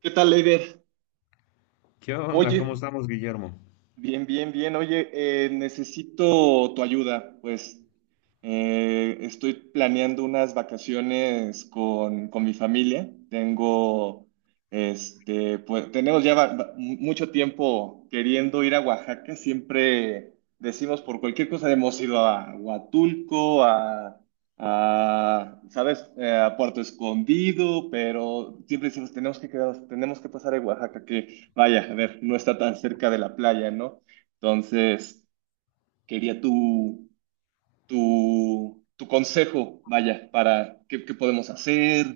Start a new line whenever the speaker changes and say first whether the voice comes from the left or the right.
right: ¿Qué tal, Leider?
left: ¿Qué onda? ¿Cómo
right: Oye,
left: estamos, Guillermo?
right: bien, bien, bien. Oye, necesito tu ayuda. Pues estoy planeando unas vacaciones con mi familia. Tengo, este, pues tenemos ya mucho tiempo queriendo ir a Oaxaca. Siempre decimos por cualquier cosa hemos ido a Huatulco, ¿sabes? A Puerto Escondido, pero siempre decimos tenemos que quedarnos, tenemos que pasar a Oaxaca. Vaya, a ver, no está tan cerca de la playa, ¿no? Entonces, quería tu consejo, vaya, para qué podemos hacer,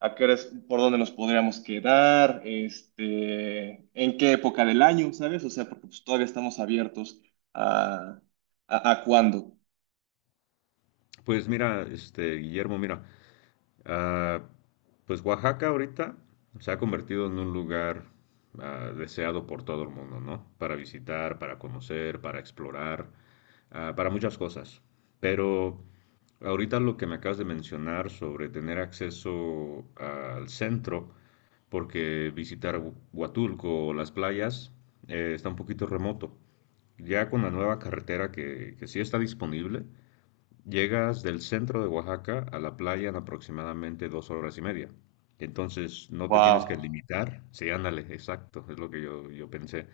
right: a qué horas, por dónde nos podríamos quedar, este, en qué época del año, ¿sabes? O sea, porque pues, todavía estamos abiertos a, a cuándo.
left: Pues mira, Guillermo, mira. Ah, pues Oaxaca ahorita se ha convertido en un lugar deseado por todo el mundo, ¿no? Para visitar, para conocer, para explorar, para muchas cosas. Pero ahorita lo que me acabas de mencionar sobre tener acceso al centro, porque visitar Huatulco o las playas está un poquito remoto. Ya con la nueva carretera que sí está disponible, llegas del centro de Oaxaca a la playa en aproximadamente 2 horas y media. Entonces, no te tienes que
right: Wow.
left: limitar. Sí, ándale, exacto, es lo que yo pensé.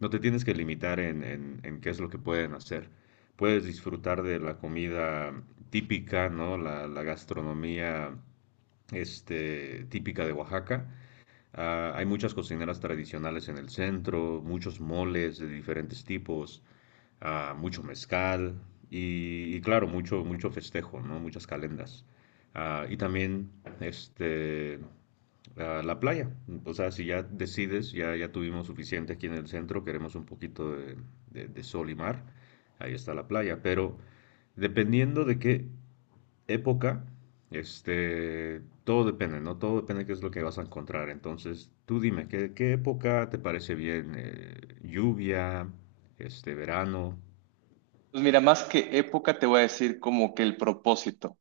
left: No te tienes que limitar en, qué es lo que pueden hacer. Puedes disfrutar de la comida típica, ¿no? La gastronomía típica de Oaxaca. Hay muchas cocineras tradicionales en el centro, muchos moles de diferentes tipos, mucho mezcal, y claro, mucho, mucho festejo, ¿no? Muchas calendas. Y también, este, a la playa. O sea, si ya decides, ya, ya tuvimos suficiente aquí en el centro, queremos un poquito de sol y mar, ahí está la playa. Pero dependiendo de qué época, todo depende, ¿no? Todo depende de qué es lo que vas a encontrar. Entonces, tú dime, ¿qué época te parece bien? ¿Lluvia, verano?
right: Pues mira, más que época, te voy a decir como que el propósito.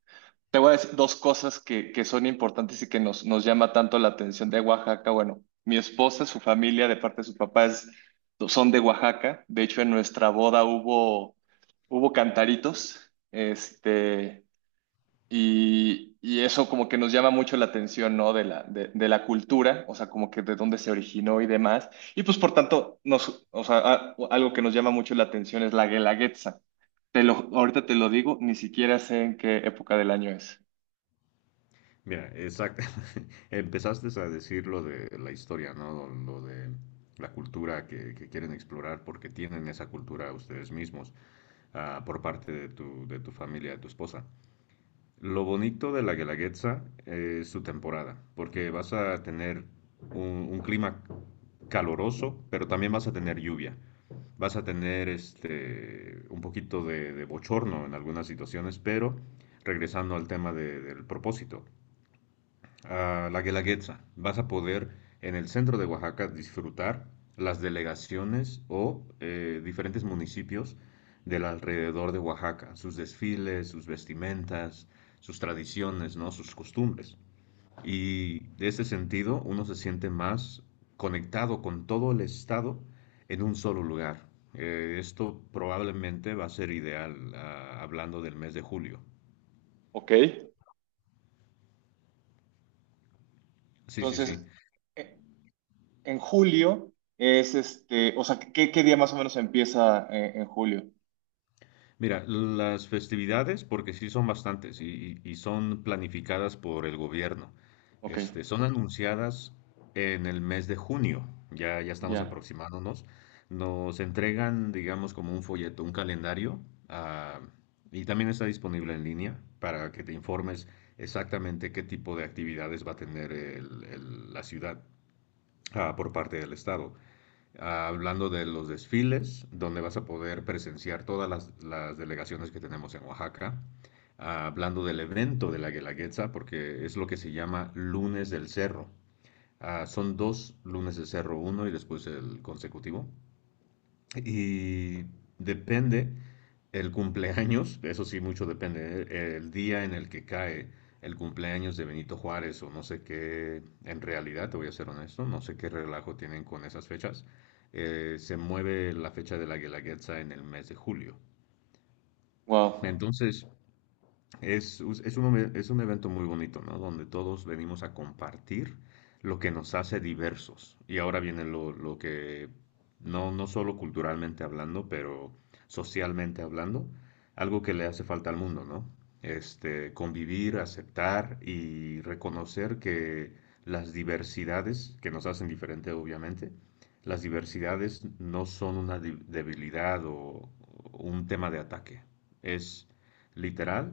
right: Te voy a decir dos cosas que son importantes y que nos, nos llama tanto la atención de Oaxaca. Bueno, mi esposa, su familia, de parte de sus papás, son de Oaxaca. De hecho, en nuestra boda hubo, hubo cantaritos, este, y eso como que nos llama mucho la atención, ¿no? De de la cultura, o sea, como que de dónde se originó y demás. Y pues, por tanto, nos, o sea, algo que nos llama mucho la atención es la guelaguetza. Te lo, ahorita te lo digo, ni siquiera sé en qué época del año es.
left: Mira, exacto. Empezaste a decir lo de la historia, ¿no? Lo de la cultura que quieren explorar porque tienen esa cultura ustedes mismos, por parte de tu familia, de tu esposa. Lo bonito de la Guelaguetza es su temporada, porque vas a tener un clima caloroso, pero también vas a tener lluvia. Vas a tener, un poquito de bochorno en algunas situaciones, pero regresando al tema del propósito, a la Guelaguetza. Vas a poder en el centro de Oaxaca disfrutar las delegaciones o, diferentes municipios del alrededor de Oaxaca, sus desfiles, sus vestimentas, sus tradiciones, ¿no? Sus costumbres. Y de ese sentido uno se siente más conectado con todo el estado en un solo lugar. Esto probablemente va a ser ideal, hablando del mes de julio.
right: Ok.
left: Sí, sí, sí.
right: Entonces, e- en julio es este, o sea, ¿qué día más o menos empieza en julio?
left: Mira, las festividades, porque sí son bastantes y son planificadas por el gobierno,
right: Ok,
left: son anunciadas en el mes de junio, ya, ya estamos
right: ya.
left: aproximándonos, nos entregan, digamos, como un folleto, un calendario, ah, y también está disponible en línea para que te informes exactamente qué tipo de actividades va a tener la ciudad, por parte del Estado, hablando de los desfiles, donde vas a poder presenciar todas las delegaciones que tenemos en Oaxaca. Hablando del evento de la Guelaguetza, porque es lo que se llama lunes del cerro. Son dos lunes del cerro, uno y después el consecutivo. Y depende el cumpleaños, eso sí, mucho depende, ¿eh? El día en el que cae el cumpleaños de Benito Juárez o no sé qué. En realidad, te voy a ser honesto, no sé qué relajo tienen con esas fechas. Se mueve la fecha de la Guelaguetza en el mes de julio.
right: Wow.
left: Entonces, es, us- es un, ome- es un evento muy bonito, ¿no? Donde todos venimos a compartir lo que nos hace diversos. Y ahora viene no, no solo culturalmente hablando, pero socialmente hablando, algo que le hace falta al mundo, ¿no? Convivir, aceptar y reconocer que las diversidades, que nos hacen diferente, obviamente, las diversidades no son una debilidad o un tema de ataque. Es literal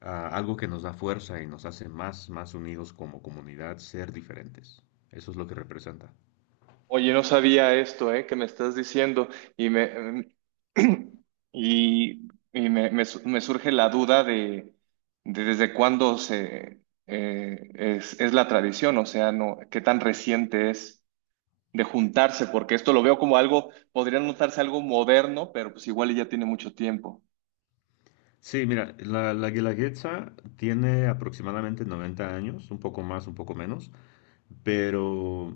left: a algo que nos da fuerza y nos hace más, más unidos como comunidad, ser diferentes. Eso es lo que representa.
right: Oye, no sabía esto, ¿eh? Que me estás diciendo y me me surge la duda de desde cuándo se es la tradición, o sea, no, qué tan reciente es de juntarse, porque esto lo veo como algo, podría notarse algo moderno, pero pues igual y ya tiene mucho tiempo.
left: Sí, mira, la Guelaguetza tiene aproximadamente 90 años, un poco más, un poco menos, pero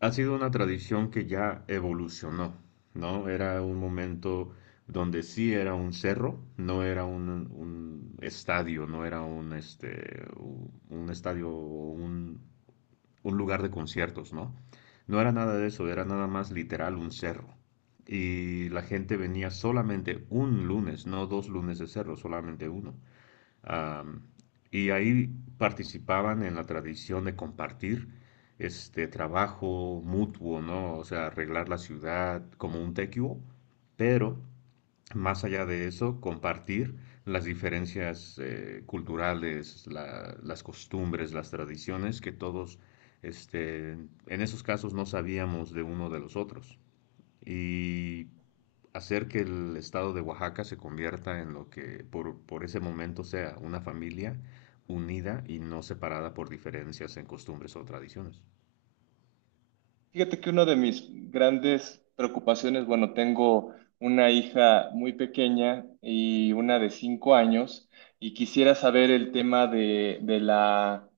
left: ha sido una tradición que ya evolucionó, ¿no? Era un momento donde sí era un cerro, no era un estadio, no era un estadio o un lugar de conciertos, ¿no? No era nada de eso, era nada más literal un cerro. Y la gente venía solamente un lunes, no dos lunes de cerro, solamente uno. Am, y ahí participaban en la tradición de compartir este trabajo mutuo, ¿no? O sea, arreglar la ciudad como un tequio, pero más allá de eso, compartir las diferencias, culturales, las costumbres, las tradiciones que todos, este, en esos casos, no sabíamos de uno de los otros. Y hacer que el estado de Oaxaca se convierta en lo que, por ese momento, sea una familia unida y no separada por diferencias en costumbres o tradiciones.
right: Fíjate que una de mis grandes preocupaciones, bueno, tengo una hija muy pequeña y una de 5 años, y quisiera saber el tema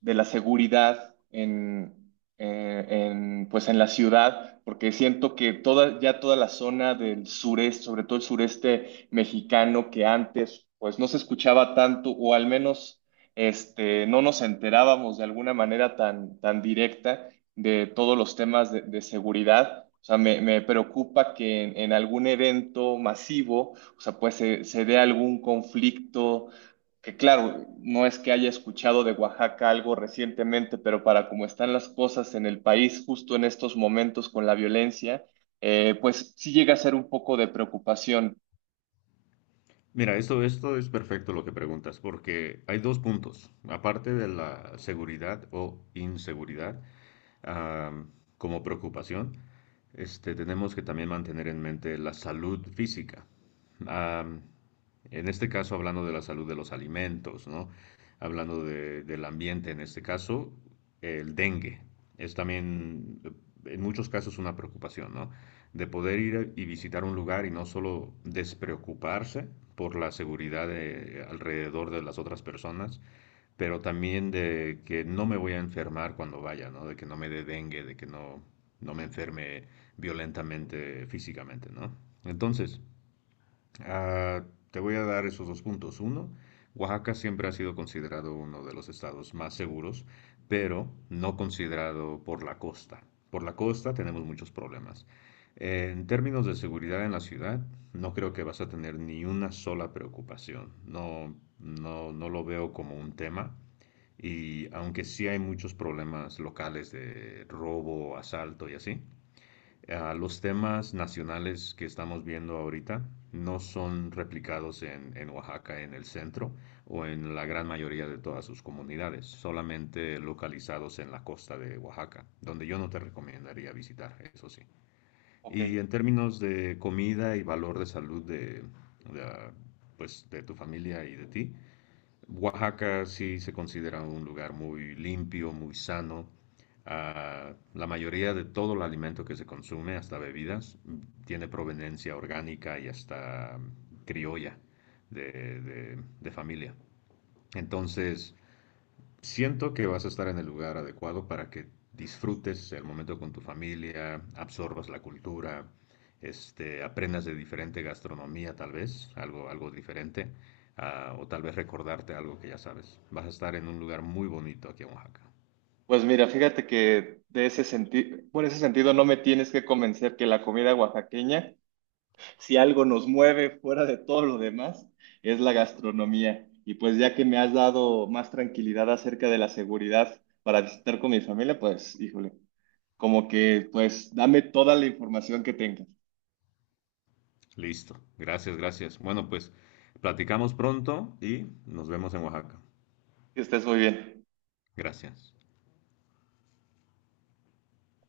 right: de la seguridad eh, en, pues en la ciudad, porque siento que toda, ya toda la zona del sureste, sobre todo el sureste mexicano, que antes pues no se escuchaba tanto, o al menos este, no nos enterábamos de alguna manera tan directa de todos los temas de seguridad. O sea, me preocupa que en algún evento masivo, o sea, pues se dé algún conflicto, que claro, no es que haya escuchado de Oaxaca algo recientemente, pero para cómo están las cosas en el país justo en estos momentos con la violencia, pues sí llega a ser un poco de preocupación.
left: Mira, esto es perfecto lo que preguntas, porque hay dos puntos. Aparte de la seguridad o inseguridad, ah, como preocupación, tenemos que también mantener en mente la salud física. Am, en este caso, hablando de la salud de los alimentos, ¿no? Hablando del ambiente, en este caso, el dengue es también, en muchos casos, una preocupación, ¿no? De poder ir y visitar un lugar y no solo despreocuparse por la seguridad alrededor de las otras personas, pero también de que no me voy a enfermar cuando vaya, ¿no? De que no me dé dengue, de que no, no me enferme violentamente físicamente, ¿no? Entonces, Ah, te voy a dar esos dos puntos. Uno, Oaxaca siempre ha sido considerado uno de los estados más seguros, pero no considerado por la costa. Por la costa tenemos muchos problemas. En términos de seguridad en la ciudad, no creo que vas a tener ni una sola preocupación. No, no, no lo veo como un tema. Y aunque sí hay muchos problemas locales de robo, asalto y así, los temas nacionales que estamos viendo ahorita no son replicados en Oaxaca, en el centro o en la gran mayoría de todas sus comunidades, solamente localizados en la costa de Oaxaca, donde yo no te recomendaría visitar, eso sí.
right: Ok,
left: Y en términos de comida y valor de salud de, pues, de tu familia y de ti, Oaxaca sí se considera un lugar muy limpio, muy sano. La mayoría de todo el alimento que se consume, hasta bebidas, tiene proveniencia orgánica y hasta, criolla de, de familia. Entonces, siento que vas a estar en el lugar adecuado para que disfrutes el momento con tu familia, absorbas la cultura, aprendas de diferente gastronomía, tal vez algo diferente, o tal vez recordarte algo que ya sabes. Vas a estar en un lugar muy bonito aquí en Oaxaca.
right: pues mira, fíjate que de ese sentido, por ese sentido no me tienes que convencer que la comida oaxaqueña si algo nos mueve fuera de todo lo demás, es la gastronomía. Y pues ya que me has dado más tranquilidad acerca de la seguridad para visitar con mi familia, pues híjole, como que pues dame toda la información que tengas.
left: Listo. Gracias, gracias. Bueno, pues platicamos pronto y nos vemos en Oaxaca.
right: Que estés muy bien.
left: Gracias.